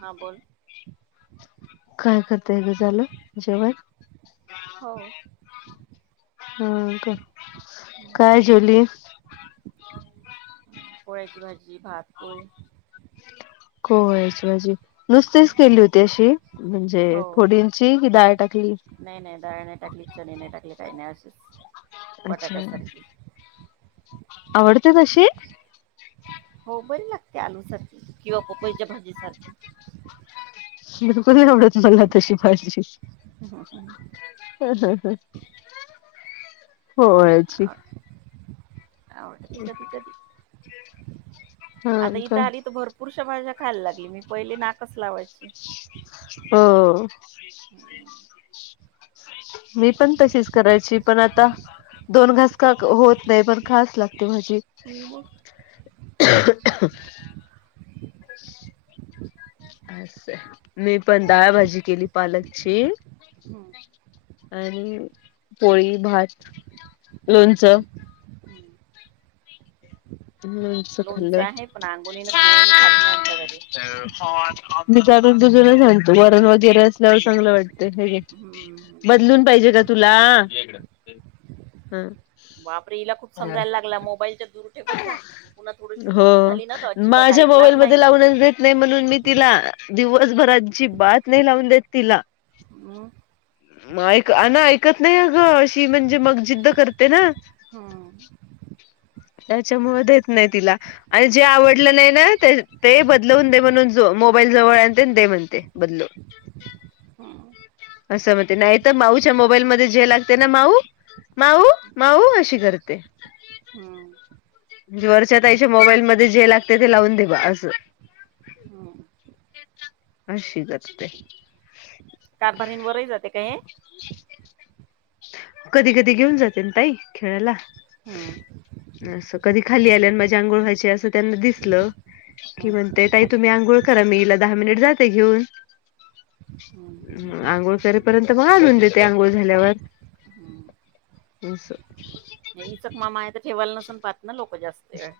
हा बोल. काय करताय ग झालं जेवण? हो हो का काय जेवली? कोहळ्याची भाजी, भात, पोहे, कोहळ्याची भाजी नुसतीच केली होती अशी. हो. म्हणजे फोडींची कि डाळ टाकलीत. नाही नाही दाळ नाही टाकली चणे नाही नाही टाकली काही नाही आशीस अच्छा बटाट्या सारखी. आवडते तशी? हो बरी लागते आलूसारखी किंवा पपईच्या भाजी बिलकुल नाही आवडत मला तशी भाजी. हम्म हम्म होयच. आवड आवडते कधी कधी, हा आता का इथं आली तर भरपूर पुरुषाभाज्या खायला लागली मी पहिले नाकच लावायची. हो मी पण तशीच करायची पण आता. दोन घासका होत नाही पण खायाच लागते भाजी. होन मग. [inaudible] असं मी पण डाळ भाजी किली पालकची. हम्म. आणि पोळी भात लोणचं. लोणचं खाल्लं आहे पण अंगोणीन [inaudible] कोणी खात नाही आमच्या घरी. मी त्यागून दुजूला सांगतो वरण वगैरे असल्यावर चांगलं वाटत हेेघे. हम्म बदलून पाहिजे का तुला ह, [inaudible] बापरे हिला खूप समजायला लागला. मोबाईलचा, [unintelligible] जा पुन्हा थोडीशी हो मोठी झाली ना तर अजिबात ऐकणार नाही नाय म्हणून मी तिला दिवसभर अजिबात नाय लावून देत तिला. हम्म मग ऐक अ ना ऐकत नाही अ ग अशी म्हणजे मग जिद्द करते ना. हम्म त्याच्यामुळे देत नाही तिला आणि जे आवडलं नाही ना ते बदलवून दे म्हणून मोबाईल जवळ आणते अन दे म्हणते बदलून. हं. असं म्हणते. नाही तर माऊच्या मोबाईल मध्ये जे लागतय ना माऊ माऊ- माऊ अशी करते. हम्म. म्हणजे वरच्या ताईच्या मोबाईल मध्ये जे लागतंय, ते लावून दे बा असं. हम्म अशी गोष्ट हे. [unintelligible] [inaudible] कधी-कधी घेऊन जाते ना ताई खेळायला. ह्म. असं कधी खाली आल्या अन् माझी अंघोळ व्हायची असं त्यांना दिसलं की हम्म म्हणते ताई तुम्ही आंघोळ करा मी हिला दहा मिनिट जाते घेऊन. हम्. आंघोळ करेपर्यंत मग आणून देते आंघोळ झाल्यावर. ह्म. [inaudible] इचक मामा आहे तर ठेवल नसन पाहत ना लोक जास्त. वेळ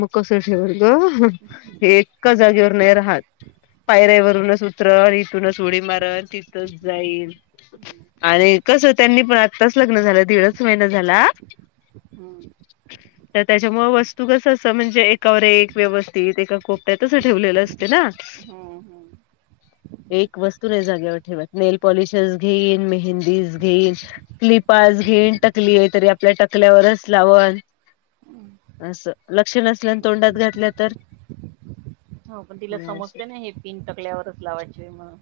म कसं ठेवलं ग. हम्म हे एका जागेवर नाय राहत. पायऱ्या वरूनच उतरल, इथूनच उडी मारल, तिथूनच जाईल. हम्म आणि कसं त्यांनी पण आत्ताच लग्न झालं, दीडच महिना झाला. हम्म. त्याच्या मुळे वस्तू कसं असं म्हणजे एकावर एक व्यवस्थित एका कोपऱ्यात असं ठेवलेलं असतं ना. हं हं. [inaudible] एक वस्तू नाय जागेवर ठेवत. नेलपॉलिशच घेईल, मेहंदीच घेईल. क्लिपाच घेईल टकली हे तरी आपल्या टकल्यावरच लावल. हम्म. असं लक्ष नसलं, अन तोंडात घातलं तर? हो पण तिला समजतय ना ही पिन टकल्यावरच लावायची म्हणून.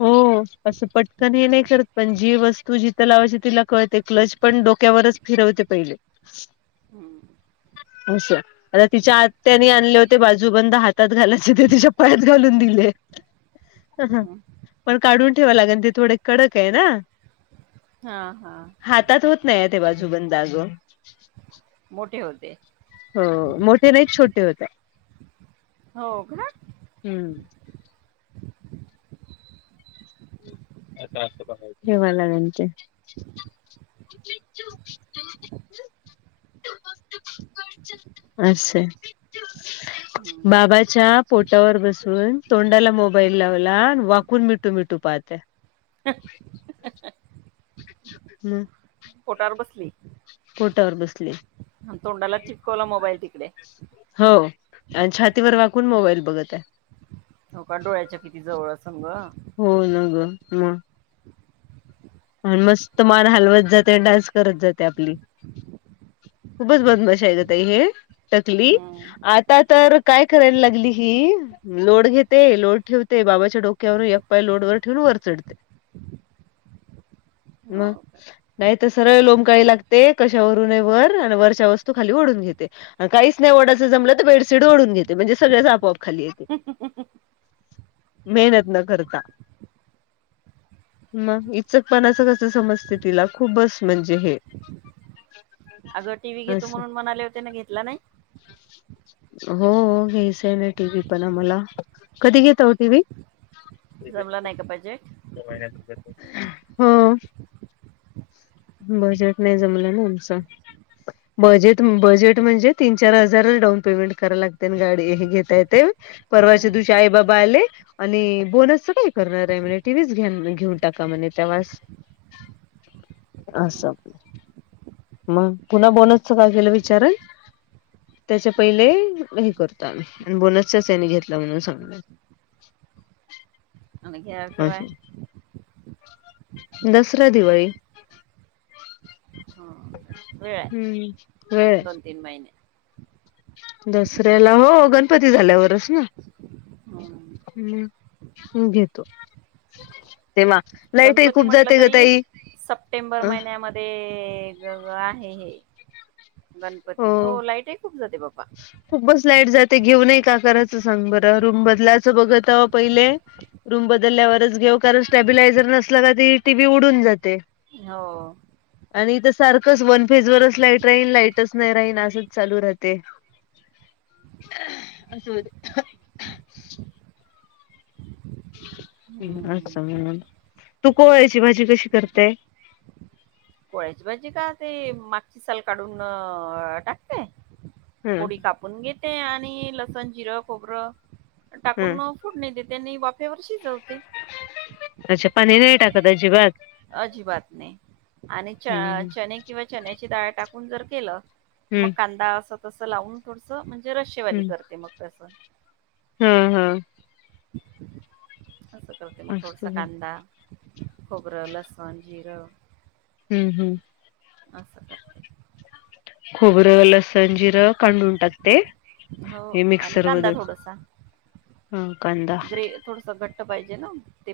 हो असं पटकनी नाही करत पण जी वस्तू जिथं लावायची तिला कळते. क्लच पण डोक्यावरच फिरवते पहिले हम्म [inaudible] असं. आता तिच्या आत्यानी आणले होते बाजूबंद हातात घालायचे, ते तिच्या पायात घालून दिले. हं हं. हम्म पण काढून ठेवा लागेल ते थोडे कडक हे ना. हा-हा. हातात होत नाय ते बाजूबंद अजून. मोठे होते. हो, मोठे नाय छोटे होते. हो का? हम्म. ठेवायला म्हते. [inaudible] असं. हम्म. बाबाच्या पोटावर बसून तोंडाला मोबाईल लावला, वाकून मिटू-मिटू पाहते. [unintelligible] हम. पोटावर बसले. पोटावर बसलीये. तोंडाला चिपकवला मोबाईल तिकडे. हो आणि छातीवर वाकून मोबाईल बघत हाय. हो का डोळ्याच्या किती जवळ असन गं. हो ना, गं मग. आणि मस्त मान हलवत जाते, डान्स करत जाते आपली. खूपच बदमाश हाय गं ताई हे. ही टकली हम्म आत त्यात तर काय करायला लागली ही. लोड घेते. लोड ठेवते बाबाच्या डोक्यावरून, एक पाय लोड वर ठेवून वर चडते. हो म. का नाय तर सरळ लोमकाळी लागते, कशावरूनही वर आणि वरच्या वस्तू खाली वडून घेते. आणि काहीच नाही ओढायचं जमलं तर बेडशीट ओढून घेते, म्हणजे सगळच आपोआप खाली येतं. हहहहहह. मेहनत न करता म. चकपणा अस कस समजते, तिला खूपच म्हणजे हे. आगं टीव्ही घेतो असं म्हणून म्हणाले होते ना, घेतला नाही. हो घ्यायचा हाय ना टीव्ही पण आम्हाला, कधी घेता ओ टीव्ही. जमलं नाही का बजेट हो. बजेट नाय जमलं ना आमचं. बजेट बजेट म्हणजे, तीन चार हजार डाऊन. पेमेंट करा लागते गाडी हे घेता येते, परवाच्या हम्म दिवशी आई बाबा आले. आणि बोनसच काय करणार आहे म्हणे, टीव्हीच घ घेऊन टाका म्हणे तवाच. आसं हम्म आपलं. मग पुन्हा बोनस काय केलं विचारलं. त्यांच्या पहिले हे करतो आम्ही, आणि बोनसच्याच याने घेतल म्हणून सांगणार. आगं ह्यांत. पाहिजे दसरा दिवाळी. हो वेळाय, हम्म वेळ आहे दोन-तीन महिने. दसऱ्याला हो गणपती झाल्यावरच ना. हम्म हम् घेतो. तेव्हा लाईटही गणपती खूप म्हटलं जाते ग तरी, ताई सप्टेंबर अ महिन्याम ते गं आहे हे गणपती हो, लाईटही खूप जाते बाबा. खूप बस लाईट जाते घेऊनही का करायचं सांग बरं, रूम बदलायचं बघताव पहिले. रूम बदलल्यावरच घेऊ कारण, स्टॅबिलायझर नसला का ती टी. व्ही उडून जाते. हो. आणि तर सारखंच वन फीज वरच लाईट राहील लाईट. तेच नाही राही ना असच चालू राहते, असं होत. हम्म अच्छा म्हणून तू कोहळ्याची भाजी कशी करते. कोहळ्याची भाजी का ते, मागची साल काढून टाकते. ह फोडी कापून घेते आणि, लसण जिरं खोबरं टाकून ह मग. फोडनी देते आणि वाफेवर शिजवते. अच्छा पानी नाही टाकत अजिबात. अजिबात नाही आणि च हम्म चणे किंवा चण्याची डाळ टाकून जर केलं मग हम्म कांदा असं तसं लावून थोडस म्हणजे रशेवाली करते मग तसं. हंम हंम असं करते मग असत थोडस हम्म कांदा, खोबरं, लसूण जिरं हम्म हम्म. अस काय. खोबरं लसण, जिरं काडून टाकते. हो हे आणि मिक्सर कांदा मधून थोडसा ह कांदा ग्रे थोडस घट पाहिजे ना ते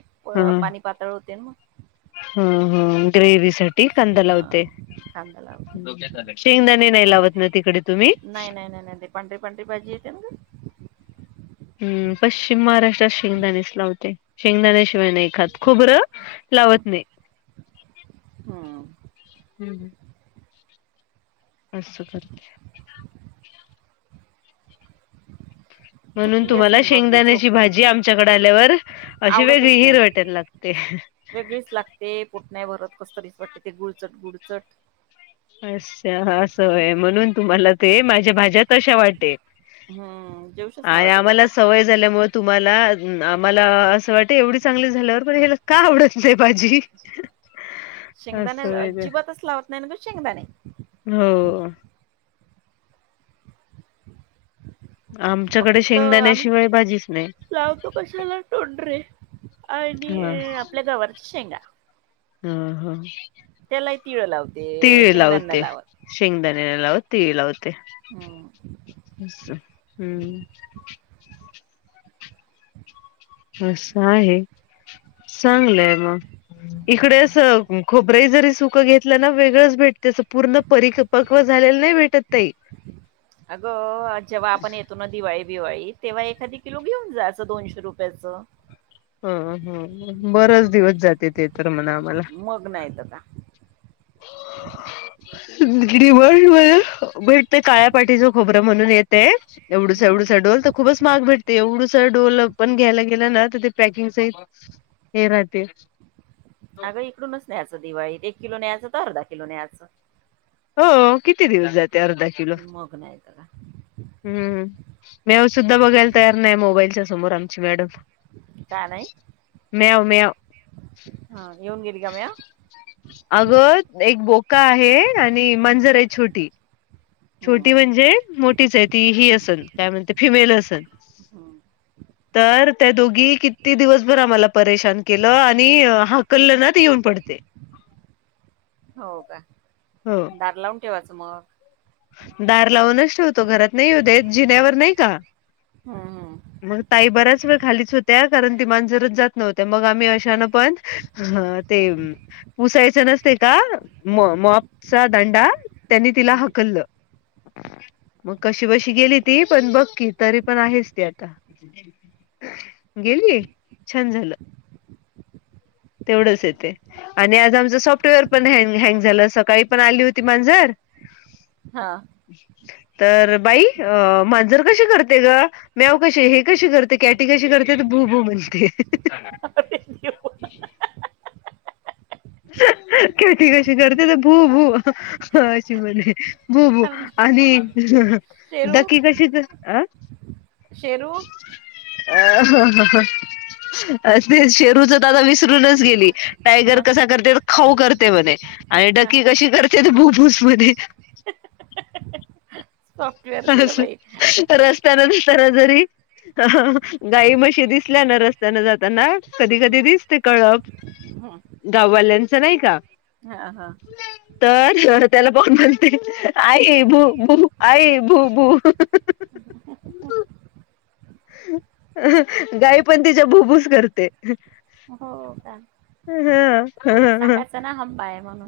पाणी पातळ होते ना मग. हम्म हम्म ग्रेव्हीसाठी तसं कांदा हा लावते. कांदा लावते. शेंगदाणे नाही लावत ना तिकडे तुम्ही? नाय नाय नाय. पांढरे पांढरे भाजी येते ना ग. हम्म पश्चिम महाराष्ट्र शेंगदाणेस लावते शेंगदाण्याशिवाय नाही खात खोबरं लावत नाही. [inaudible] हा. असं करतेय [inaudible] म्हणून थकली तुम्हाला असन बबली शेंगदाण्याची झोपली भाजी काय आमच्याकडे आल्यावर अशी वेगळी आवडतच नाही. हिरवट लागते. वेगळीच लागते पोट नाही भरत कसतरीच वाटते गुडचट गुडचट असं असं होय म्हणून तुम्हाला ते माझ्या भाज्या तशा वाटेल. हम्म जेवूशच नाही आणि वाटे आम्हाला बाबा सवय झाल्यामुळे तुम्हाला आम्हाला असं वाट एवढी चांगली झाल्यावर पण हेला का आवडत नाही. भाजी शेंगदाणे असं अजिबातच लावत नाही ग शेंगदाणे हो. [inaudible] आमच्याकडे शेंगदाणेशिवाय भाजीच नाही. जाव तो कशाला तोंडरे आणि हा आपल्या गवराच्या शेंगा हम्म हम्म. त्याला तिळ लावते शेंगदाणे नाही लावत. शेंगदाणे नाही लावत तीळ लावते. हो. हम्म असं आहे चांगलंय मग. इकडेच अस खोबरंही जरी सुकं घेतलं ना तरी वेगळंच भेट त्याच पूर्ण परीपक्व झालेला नाही भेटत तई. अगं जेव्हा आपण येत दिवाळी बिवाळी तेव्हा एखादी किलो घेऊन जायचं दोनशे रुपयाचं. हो हो बरच दिवस जाते ते तर म्हणा आम्हाला मग नाही तर का दिवाळी मध्ये भेट ते काळ्या पाठीचं खोबरं म्हणून येते एवढुसा हम्म एवढुसा डोल. खूपच महाग भेटते एवढंस डोल पण घ्यायला गेलं ना तर ते पॅकिंग सहित हे राहते अगं इकडूनच न्यायचं दिवाळीत, एक किलो न्यायचं तर अर्धा किलो न्यायचं. हो किती दिवस जाते अर्धा किलो मग न्यायचं का? हम्म म्याऊ सुद्धा बघायला तयार नाही मोबाईलच्या समोर आमची मॅडम. का नाही? म्याव म्याव. हा येऊन गेली का म्याव? अगं एक बोका आहे आणि एक मांजर हाय छोटी. छोटी म्हणजे मोठीच आहे ती ही असन काय म्हणते फिमेल असन. हं. हम तर त्या दोघी किती दिवसभर आम्हाला परेशान केलं आणि हाकललं ना तर येऊन पडते. हो का. हो. दार लावून ठेवायचं मग. दार लावूनच ठेवतो, घरात नाही येऊ देत. जिण्यावर नाही का हं. मग ताई बऱ्याच वेळ खालीच होत्या, कारण ती मांजरच जात नव्हते, मग आम्ही अशान पण ह ह ते पुसायचं नस ते का हम्म म मॉपचा दांडा त्यांनी तिला हम्म हकललं. मग कशी बशी गेली ती, पण बघकी तरी पण आहेच ते आता. गेली छान झालं. तेवढंच येते. आणि आज आमचं सॉफ्टवेअर पण हँ हँग झालं, सकाळी पण आली होती मांजर. हां. तर बाई अ मांजर कशी करते गं? म्याव कसे हे कशी कर ते कॅटी कशी करते? तर भू भू म्हणते. [unintelligible] कॅटी कशी करते? तर भू भू अशी म्हणे. भू भू आणि [unintelligible] शेरू डकी कशी कर आं. शेरू. [unintelligible] शेरूच तर आता विसरूनच गेली. टायगर हा कसा करते? तर खाऊ करते म्हणे. आणि हा डकी कशी करते? तर भूबूस म्हणे. सॉफ्टवेअर गेलं बाई तर रस्त्यानं नाही जरा जरी गाई म्हशी दिसल्या ना रस्त्यानं जाताना कधी कधी दिसते कळप. गाववाल्यांचा नाही का हां हां. तर त्याला पाहून म्हणते, आई भू भू आई भू भू. [unintelligible] गाई पण तिच्या भुभुच करते. हो का, हं, हं. सांगायचं ना हंबा हाय म्हणून.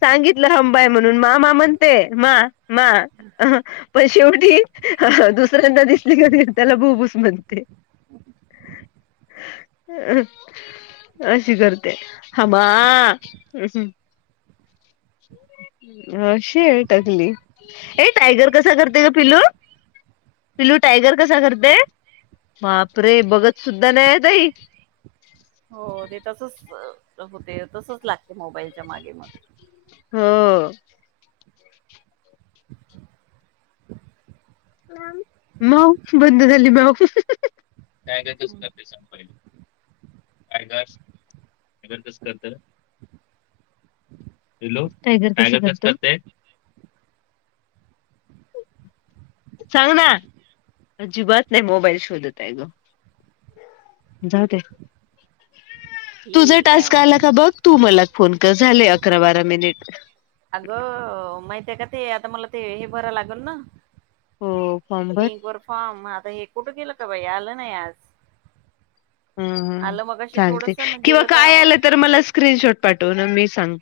सांगितलं हंबाय म्हणून. मामा म्हणते, मा मा. अ पण शेवटी दुसऱ्यांना दिसले की त्याला बुबू च म्हणते [inaudible] अशी कर हमा हम् शेर टकली हे टायगर कसा करते ग पिलू पिलू टायगर कस करतय बाप रे बघत सुद्धा नाही आता ही हो हो ते तसच होते तसच लागते मोबाईलच्या मागे मागे हो हो माव बंद झाली माव टायगर कस करतय सग पहिलंयग टयगर कस करत [unintelligible] हॅलो टायगर कस करतय सांग ना अजिबात नाही मोबाईल शोधत आहे ग जाऊ दे तुझ ठीक आहे टास्क मग आला का बघ तू मला फोन कर झाले अकरा बारा मिनिट अगं माहितय का ते आता मला ते हे भराव लागेल ना हो फॉर्म भर. लिंक वर फॉर्म आता हे कुठे केलं का बाई आलं नाही आज हम्म हम्म आलं मगाशी चालते थोडस ना किंवा गेलं काय आलं तर मला स्क्रीनशॉट पाठव ना मी सांग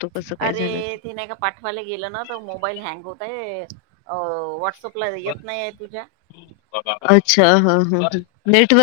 अरे ते नाही का पाठवायला गेलं ना तर मोबाईल हँग होतय व्हॉट्सअप ला येत नाहीय तुझ्या अच्छा हा हा नेटवर्क